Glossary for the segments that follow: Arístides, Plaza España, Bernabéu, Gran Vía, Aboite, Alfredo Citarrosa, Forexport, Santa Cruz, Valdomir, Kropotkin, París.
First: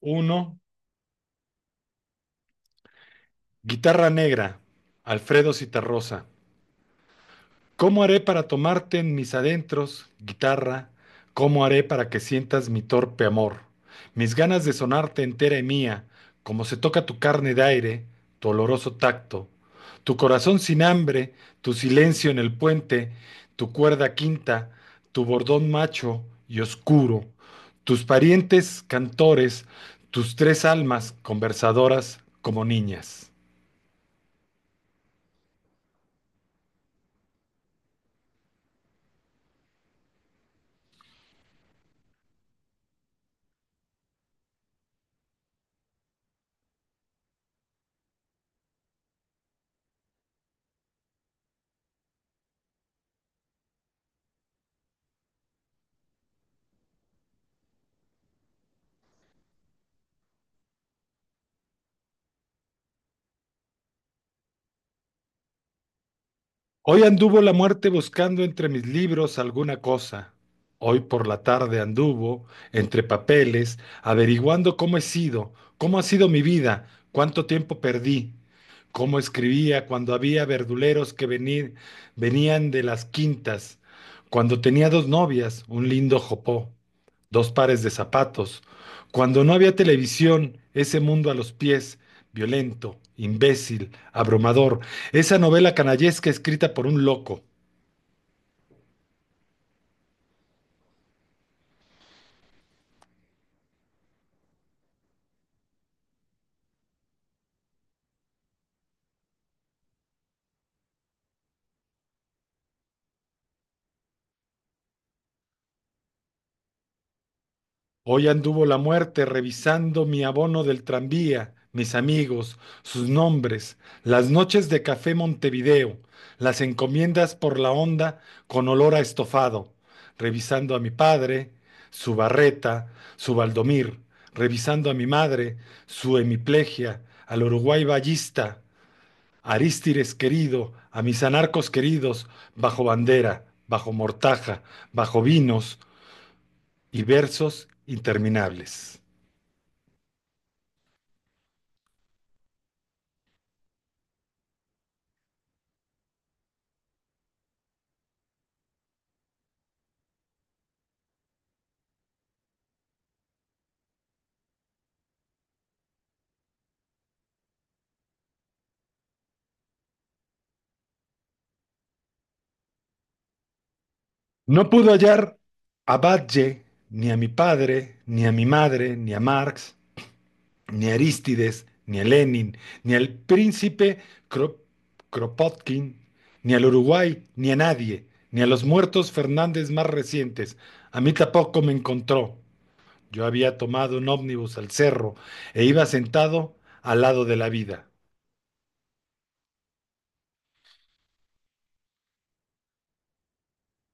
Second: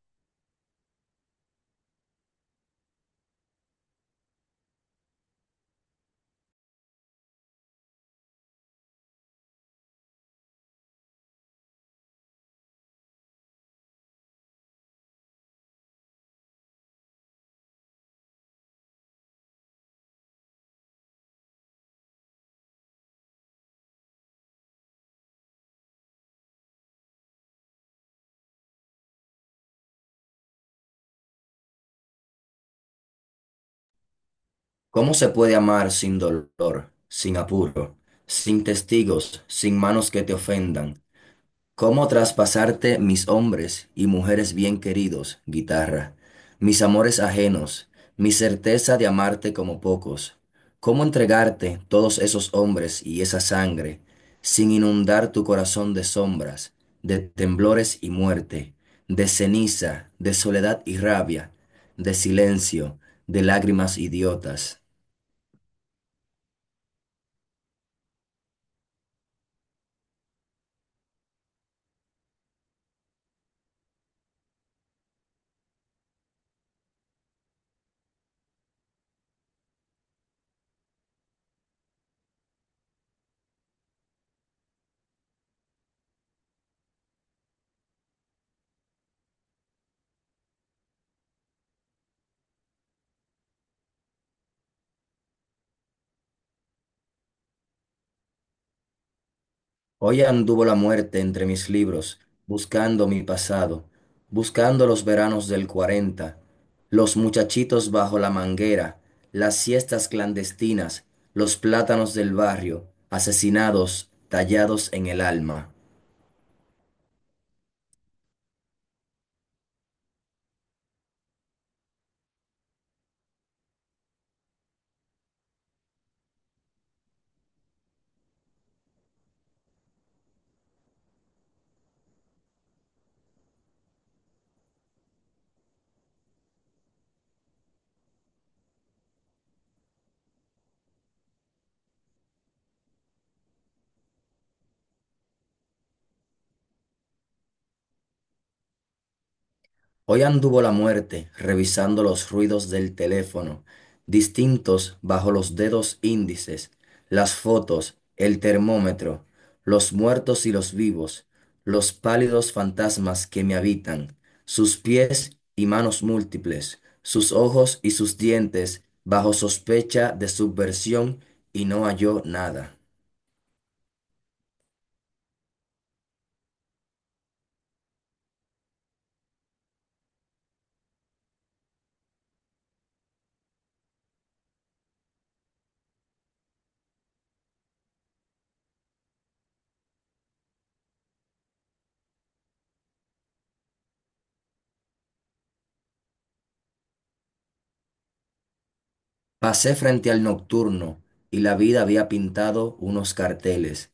Uno, Guitarra negra, Alfredo Citarrosa. ¿Cómo haré para tomarte en mis adentros, guitarra? ¿Cómo haré para que sientas mi torpe amor? Mis ganas de sonarte entera y mía, como se toca tu carne de aire, tu oloroso tacto, tu corazón sin hambre, tu silencio en el puente, tu cuerda quinta, tu bordón macho y oscuro, tus parientes cantores, tus tres almas conversadoras como niñas. ¿Cómo se puede amar sin dolor, sin apuro, sin testigos, sin manos que te ofendan? ¿Cómo traspasarte mis hombres y mujeres bien queridos, guitarra, mis amores ajenos, mi certeza de amarte como pocos? ¿Cómo entregarte todos esos hombres y esa sangre, sin inundar tu corazón de sombras, de temblores y muerte, de ceniza, de soledad y rabia, de silencio, de lágrimas idiotas? Hoy anduvo la muerte buscando entre mis libros alguna cosa. Hoy por la tarde anduvo entre papeles, averiguando cómo he sido, cómo ha sido mi vida, cuánto tiempo perdí, cómo escribía cuando había verduleros que venir, venían de las quintas, cuando tenía dos novias, un lindo jopó, dos pares de zapatos, cuando no había televisión, ese mundo a los pies, violento, imbécil, abrumador, esa novela canallesca escrita por un loco. Hoy anduvo la muerte entre mis libros, buscando mi pasado, buscando los veranos del 40, los muchachitos bajo la manguera, las siestas clandestinas, los plátanos del barrio, asesinados, tallados en el alma. Hoy anduvo la muerte revisando mi abono del tranvía, mis amigos, sus nombres, las noches de café Montevideo, las encomiendas por la onda con olor a estofado, revisando a mi padre, su barreta, su Valdomir, revisando a mi madre, su hemiplegia, al Uruguay Ballista, Arístides querido, a mis anarcos queridos, bajo bandera, bajo mortaja, bajo vinos y versos interminables. Hoy anduvo la muerte revisando los ruidos del teléfono, distintos bajo los dedos índices, las fotos, el termómetro, los muertos y los vivos, los pálidos fantasmas que me habitan, sus pies y manos múltiples, sus ojos y sus dientes bajo sospecha de subversión y no halló nada. No pudo hallar a Badge, ni a mi padre, ni a mi madre, ni a Marx, ni a Arístides, ni a Lenin, ni al príncipe Kro- Kropotkin, ni al Uruguay, ni a nadie, ni a los muertos Fernández más recientes. A mí tampoco me encontró. Yo había tomado un ómnibus al cerro e iba sentado al lado de la vida. Pasé frente al nocturno y la vida había pintado unos carteles.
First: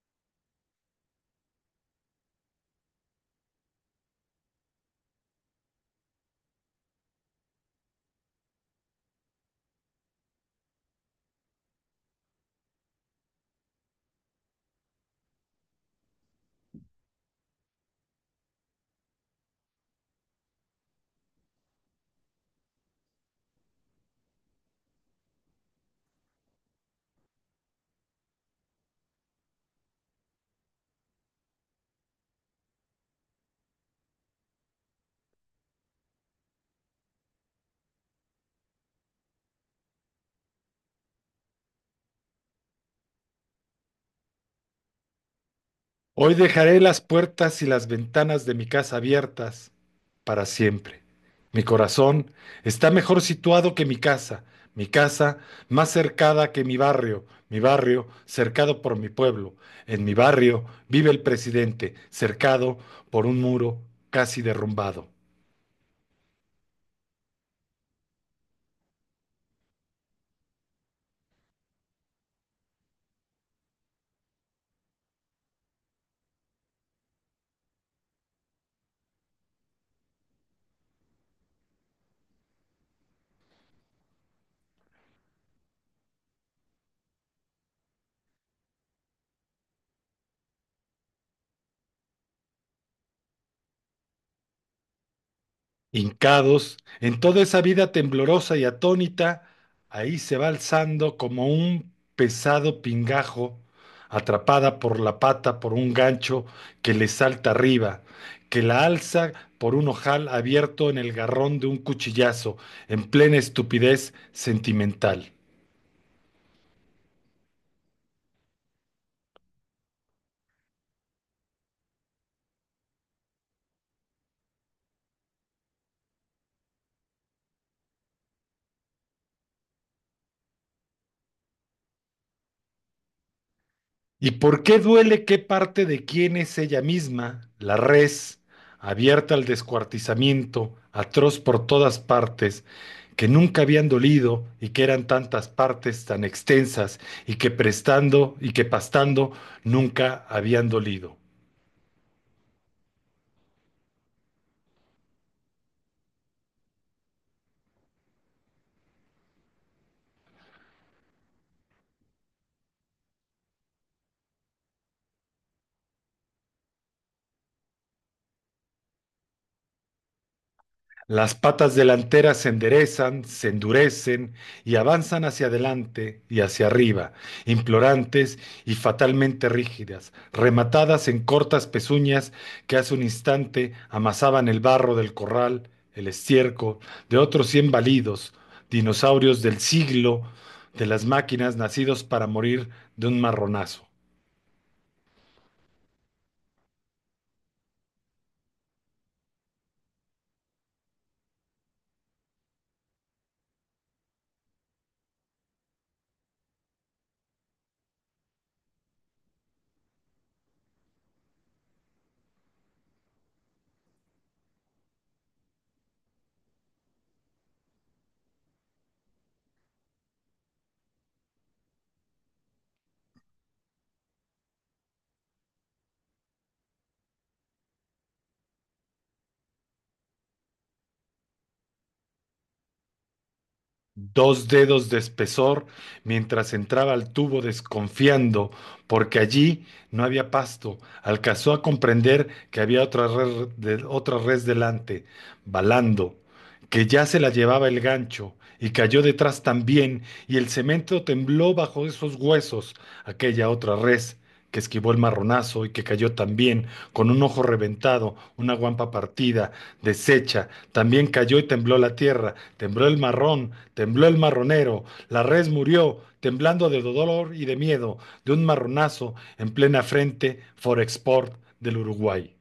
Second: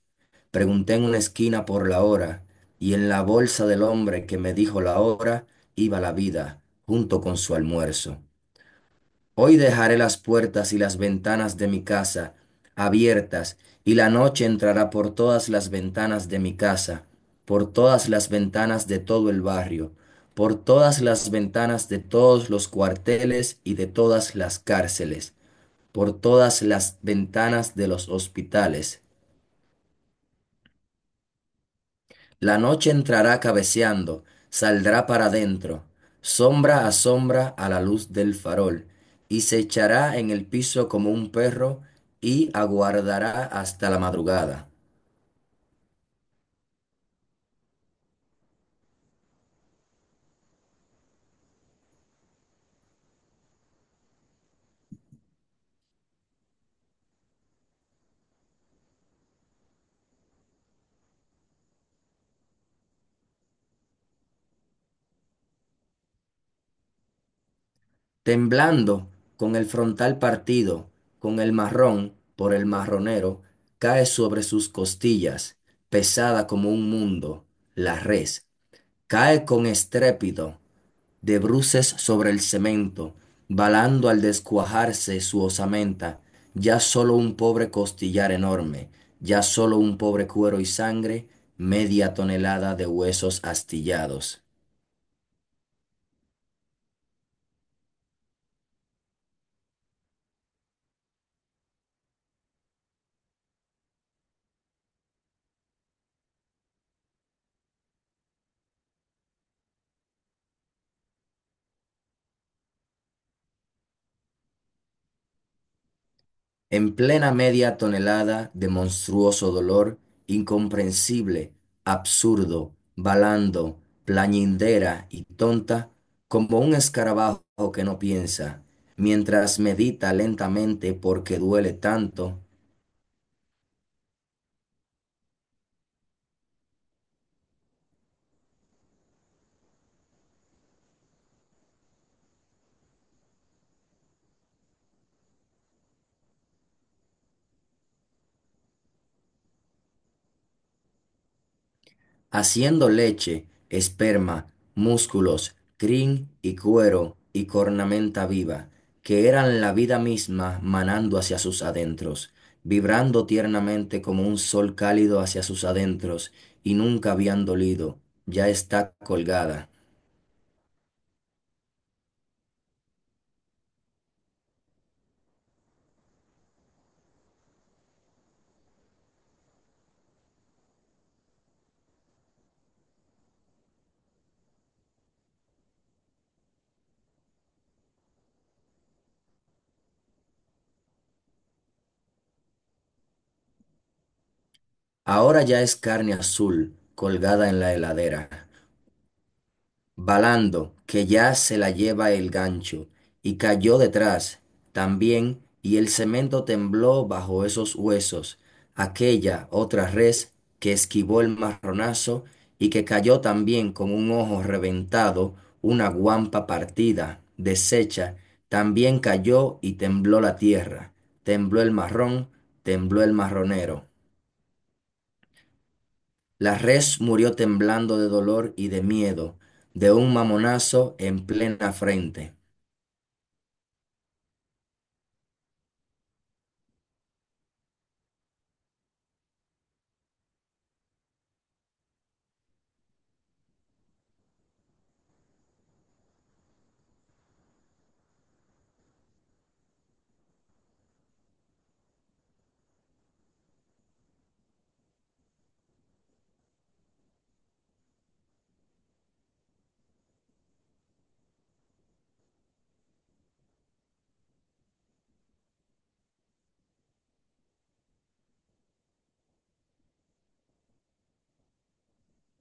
Pregunté en una esquina por la hora y en la bolsa del hombre que me dijo la hora iba la vida junto con su almuerzo. Hoy dejaré las puertas y las ventanas de mi casa abiertas y la noche entrará por todas las ventanas de mi casa, por todas las ventanas de todo el barrio, por todas las ventanas de todos los cuarteles y de todas las cárceles, por todas las ventanas de los hospitales. La noche entrará cabeceando, saldrá para dentro, sombra a sombra a la luz del farol, y se echará en el piso como un perro y aguardará hasta la madrugada. Hoy dejaré las puertas y las ventanas de mi casa abiertas para siempre. Mi corazón está mejor situado que mi casa más cercada que mi barrio cercado por mi pueblo. En mi barrio vive el presidente, cercado por un muro casi derrumbado. Temblando, con el frontal partido, con el marrón por el marronero, cae sobre sus costillas, pesada como un mundo, la res. Cae con estrépito de bruces sobre el cemento, balando al descuajarse su osamenta, ya sólo un pobre costillar enorme, ya sólo un pobre cuero y sangre, media tonelada de huesos astillados. Hincados, en toda esa vida temblorosa y atónita, ahí se va alzando como un pesado pingajo, atrapada por la pata por un gancho que le salta arriba, que la alza por un ojal abierto en el garrón de un cuchillazo, en plena estupidez sentimental. En plena media tonelada de monstruoso dolor, incomprensible, absurdo, balando, plañindera y tonta, como un escarabajo que no piensa, mientras medita lentamente porque duele tanto, ¿Y por qué duele qué parte de quién es ella misma, la res, abierta al descuartizamiento, atroz por todas partes, que nunca habían dolido y que eran tantas partes tan extensas y que prestando y que pastando nunca habían dolido? haciendo leche, esperma, músculos, crin y cuero y cornamenta viva, que eran la vida misma manando hacia sus adentros, vibrando tiernamente como un sol cálido hacia sus adentros, y nunca habían dolido, ya está colgada. Las patas delanteras se enderezan, se endurecen y avanzan hacia adelante y hacia arriba, implorantes y fatalmente rígidas, rematadas en cortas pezuñas que hace un instante amasaban el barro del corral, el estiércol de otros 100 balidos, dinosaurios del siglo de las máquinas nacidos para morir de un marronazo. Ahora ya es carne azul, colgada en la heladera. Balando, que ya se la lleva el gancho, y cayó detrás también, y el cemento tembló bajo esos huesos, aquella otra res que esquivó el marronazo y que cayó también con un ojo reventado, una guampa partida, deshecha, también cayó y tembló la tierra, tembló el marrón, tembló el marronero. La res murió temblando de dolor y de miedo, de un mamonazo en plena frente. Dos dedos de espesor mientras entraba al tubo desconfiando, porque allí no había pasto. Alcanzó a comprender que había otra res delante, balando que ya se la llevaba el gancho, y cayó detrás también, y el cemento tembló bajo esos huesos, aquella otra res que esquivó el marronazo y que cayó también, con un ojo reventado, una guampa partida, deshecha, también cayó y tembló la tierra, tembló el marrón, tembló el marronero, la res murió, temblando de dolor y de miedo, de un marronazo en plena frente Forexport del Uruguay.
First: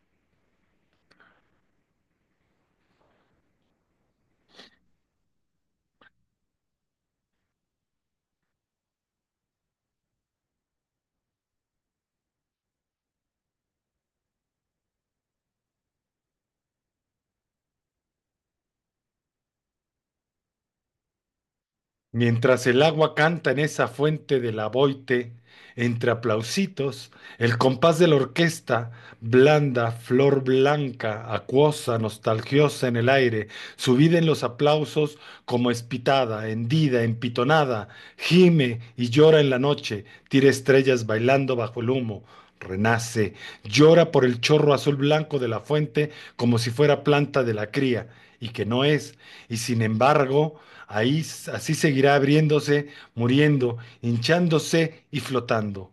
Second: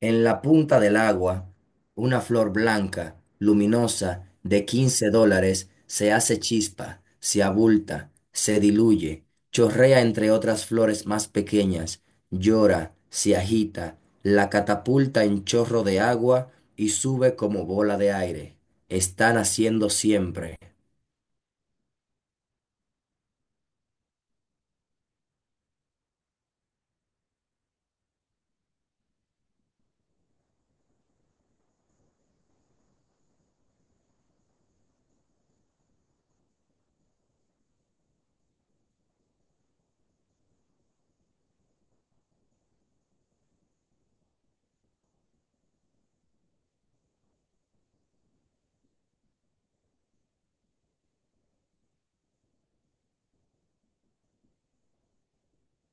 En la punta del agua, una flor blanca, luminosa, de 15 dólares, se hace chispa, se abulta, se diluye, chorrea entre otras flores más pequeñas, llora, se agita, la catapulta en chorro de agua y sube como bola de aire. Están haciendo siempre. Mientras el agua canta en esa fuente del Aboite, entre aplausitos, el compás de la orquesta, blanda, flor blanca, acuosa, nostalgiosa en el aire, subida en los aplausos como espitada, hendida, empitonada, gime y llora en la noche, tira estrellas bailando bajo el humo. Renace, llora por el chorro azul blanco de la fuente como si fuera planta de la cría, y que no es, y sin embargo, ahí así seguirá abriéndose, muriendo, hinchándose y flotando.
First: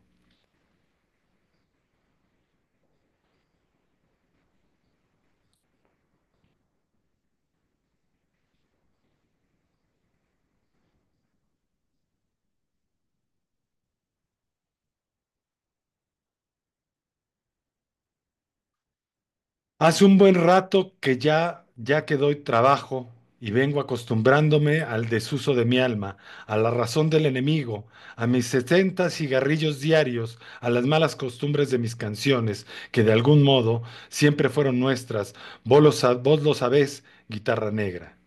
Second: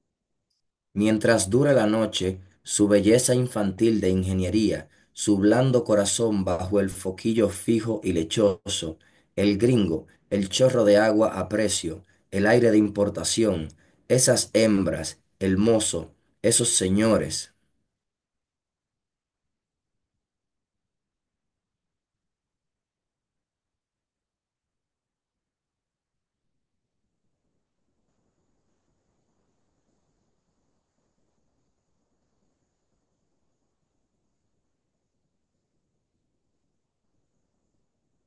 Mientras dura la noche, su belleza infantil de ingeniería, su blando corazón bajo el foquillo fijo y lechoso, el gringo, el chorro de agua a precio, el aire de importación, esas hembras, el mozo, esos señores. Hace un buen rato que ya que doy trabajo y vengo acostumbrándome al desuso de mi alma, a la razón del enemigo, a mis 70 cigarrillos diarios, a las malas costumbres de mis canciones, que de algún modo siempre fueron nuestras. Vos lo sabés, guitarra negra.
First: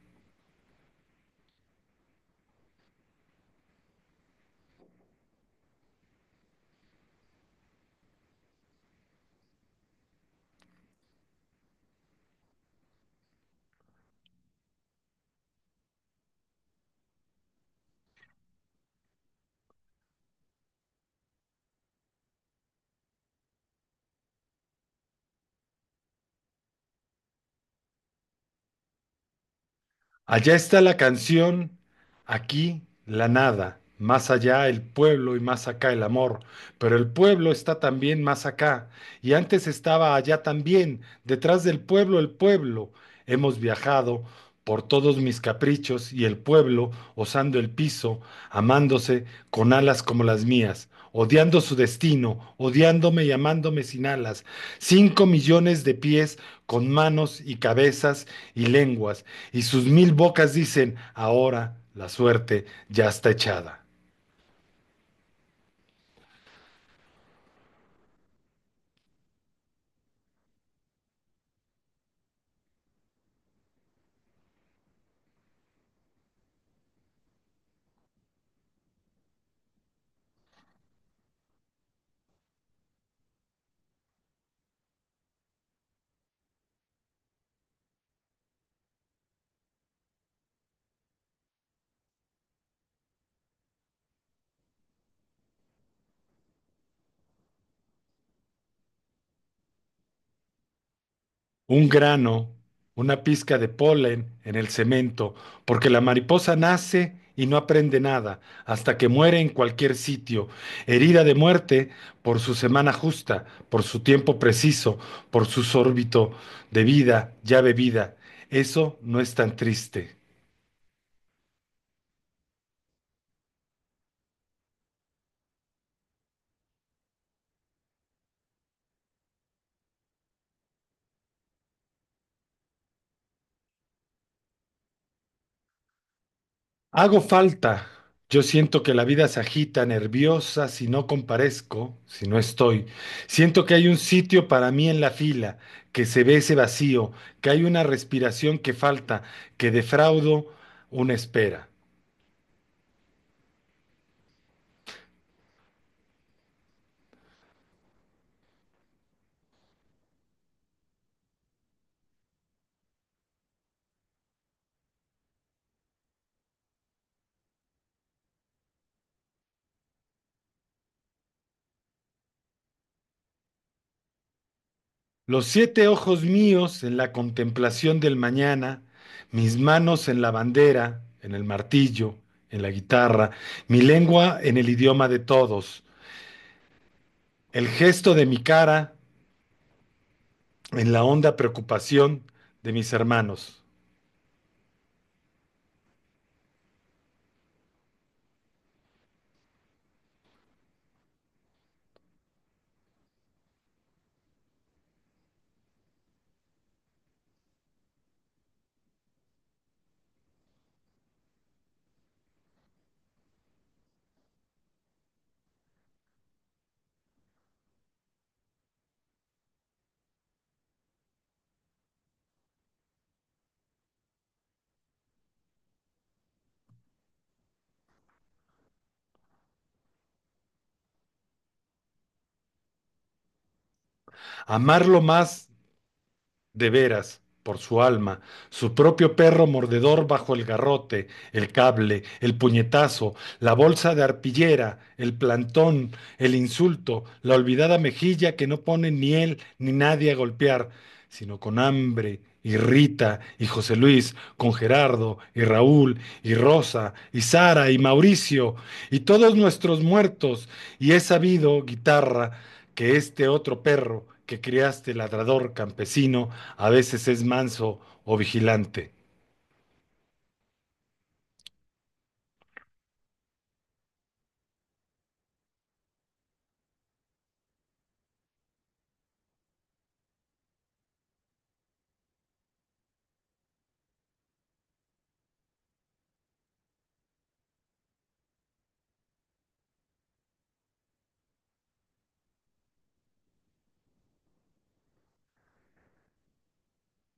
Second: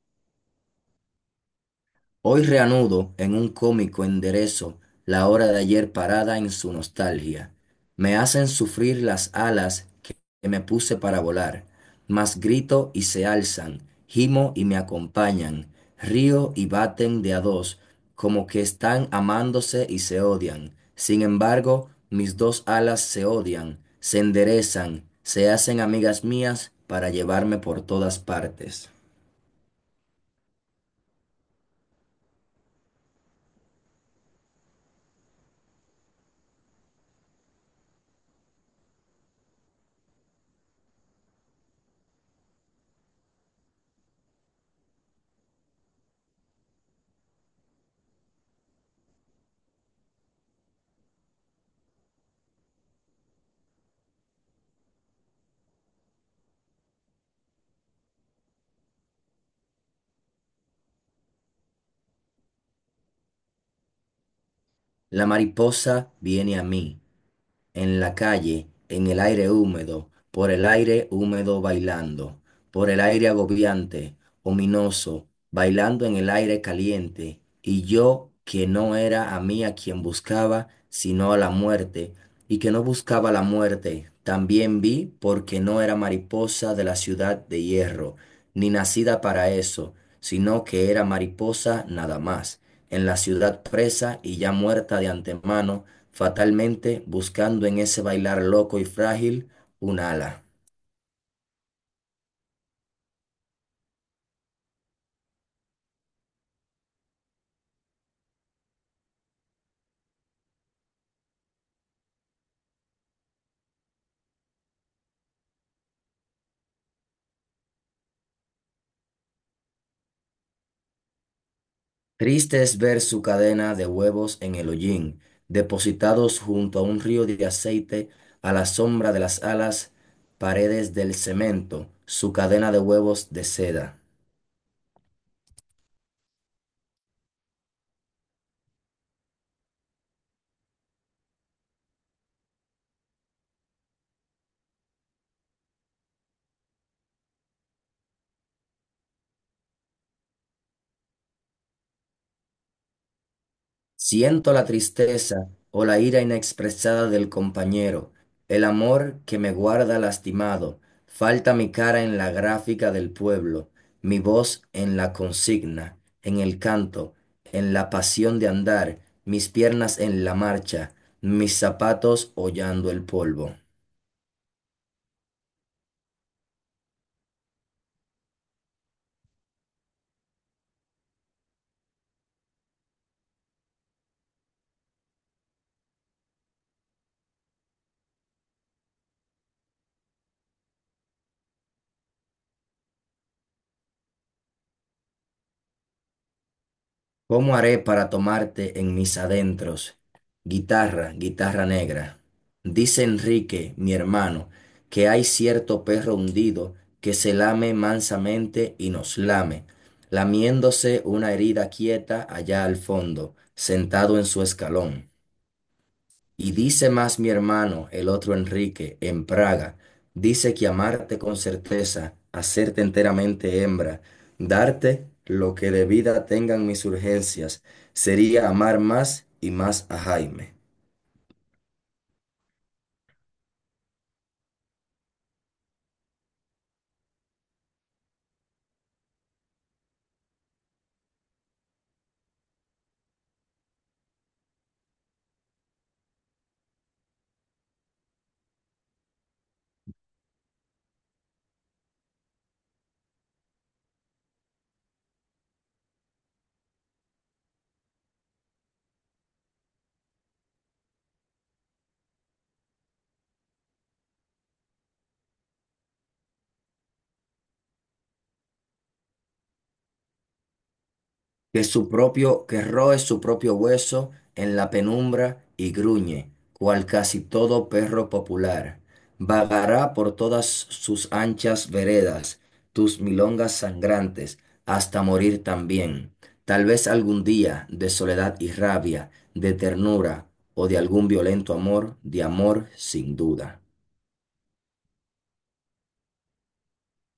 Hoy reanudo en un cómico enderezo la hora de ayer parada en su nostalgia. Me hacen sufrir las alas que me puse para volar, mas grito y se alzan, gimo y me acompañan, río y baten de a dos, como que están amándose y se odian. Sin embargo, mis dos alas se odian, se enderezan, se hacen amigas mías para llevarme por todas partes. Allá está la canción, aquí la nada, más allá el pueblo y más acá el amor, pero el pueblo está también más acá, y antes estaba allá también, detrás del pueblo el pueblo. Hemos viajado por todos mis caprichos y el pueblo, osando el piso, amándose con alas como las mías, odiando su destino, odiándome y amándome sin alas, 5 millones de pies con manos y cabezas y lenguas, y sus 1.000 bocas dicen, ahora la suerte ya está echada. La mariposa viene a mí en la calle, en el aire húmedo, por el aire húmedo bailando, por el aire agobiante, ominoso, bailando en el aire caliente, y yo que no era a mí a quien buscaba, sino a la muerte, y que no buscaba la muerte, también vi porque no era mariposa de la ciudad de hierro, ni nacida para eso, sino que era mariposa nada más en la ciudad presa y ya muerta de antemano, fatalmente buscando en ese bailar loco y frágil un ala. Un grano, una pizca de polen en el cemento, porque la mariposa nace y no aprende nada, hasta que muere en cualquier sitio, herida de muerte por su semana justa, por su tiempo preciso, por su órbito de vida ya bebida. Eso no es tan triste. Triste es ver su cadena de huevos en el hollín, depositados junto a un río de aceite, a la sombra de las alas, paredes del cemento, su cadena de huevos de seda. Hago falta. Yo siento que la vida se agita, nerviosa, si no comparezco, si no estoy. Siento que hay un sitio para mí en la fila, que se ve ese vacío, que hay una respiración que falta, que defraudo una espera. Siento la tristeza o la ira inexpresada del compañero, el amor que me guarda lastimado, falta mi cara en la gráfica del pueblo, mi voz en la consigna, en el canto, en la pasión de andar, mis piernas en la marcha, mis zapatos hollando el polvo. Los siete ojos míos en la contemplación del mañana, mis manos en la bandera, en el martillo, en la guitarra, mi lengua en el idioma de todos, el gesto de mi cara. En la honda preocupación de mis hermanos, ¿Cómo haré para tomarte en mis adentros? Guitarra, guitarra negra. Dice Enrique, mi hermano, que hay cierto perro hundido que se lame mansamente y nos lame, lamiéndose una herida quieta allá al fondo, sentado en su escalón. Y dice más mi hermano, el otro Enrique, en Praga, dice que amarte con certeza, hacerte enteramente hembra, darte lo que de vida tengan mis urgencias, sería amar más y más a Jaime, amarlo más de veras, por su alma, su propio perro mordedor bajo el garrote, el cable, el puñetazo, la bolsa de arpillera, el plantón, el insulto, la olvidada mejilla que no pone ni él ni nadie a golpear, sino con hambre. Y Rita, y José Luis, con Gerardo, y Raúl, y Rosa, y Sara, y Mauricio, y todos nuestros muertos, y he sabido, guitarra, que este otro perro que criaste, ladrador campesino, a veces es manso o vigilante. que su propio, que roe su propio hueso en la penumbra y gruñe, cual casi todo perro popular. Vagará por todas sus anchas veredas, tus milongas sangrantes, hasta morir también. Tal vez algún día, de soledad y rabia, de ternura o de algún violento amor, de amor sin duda.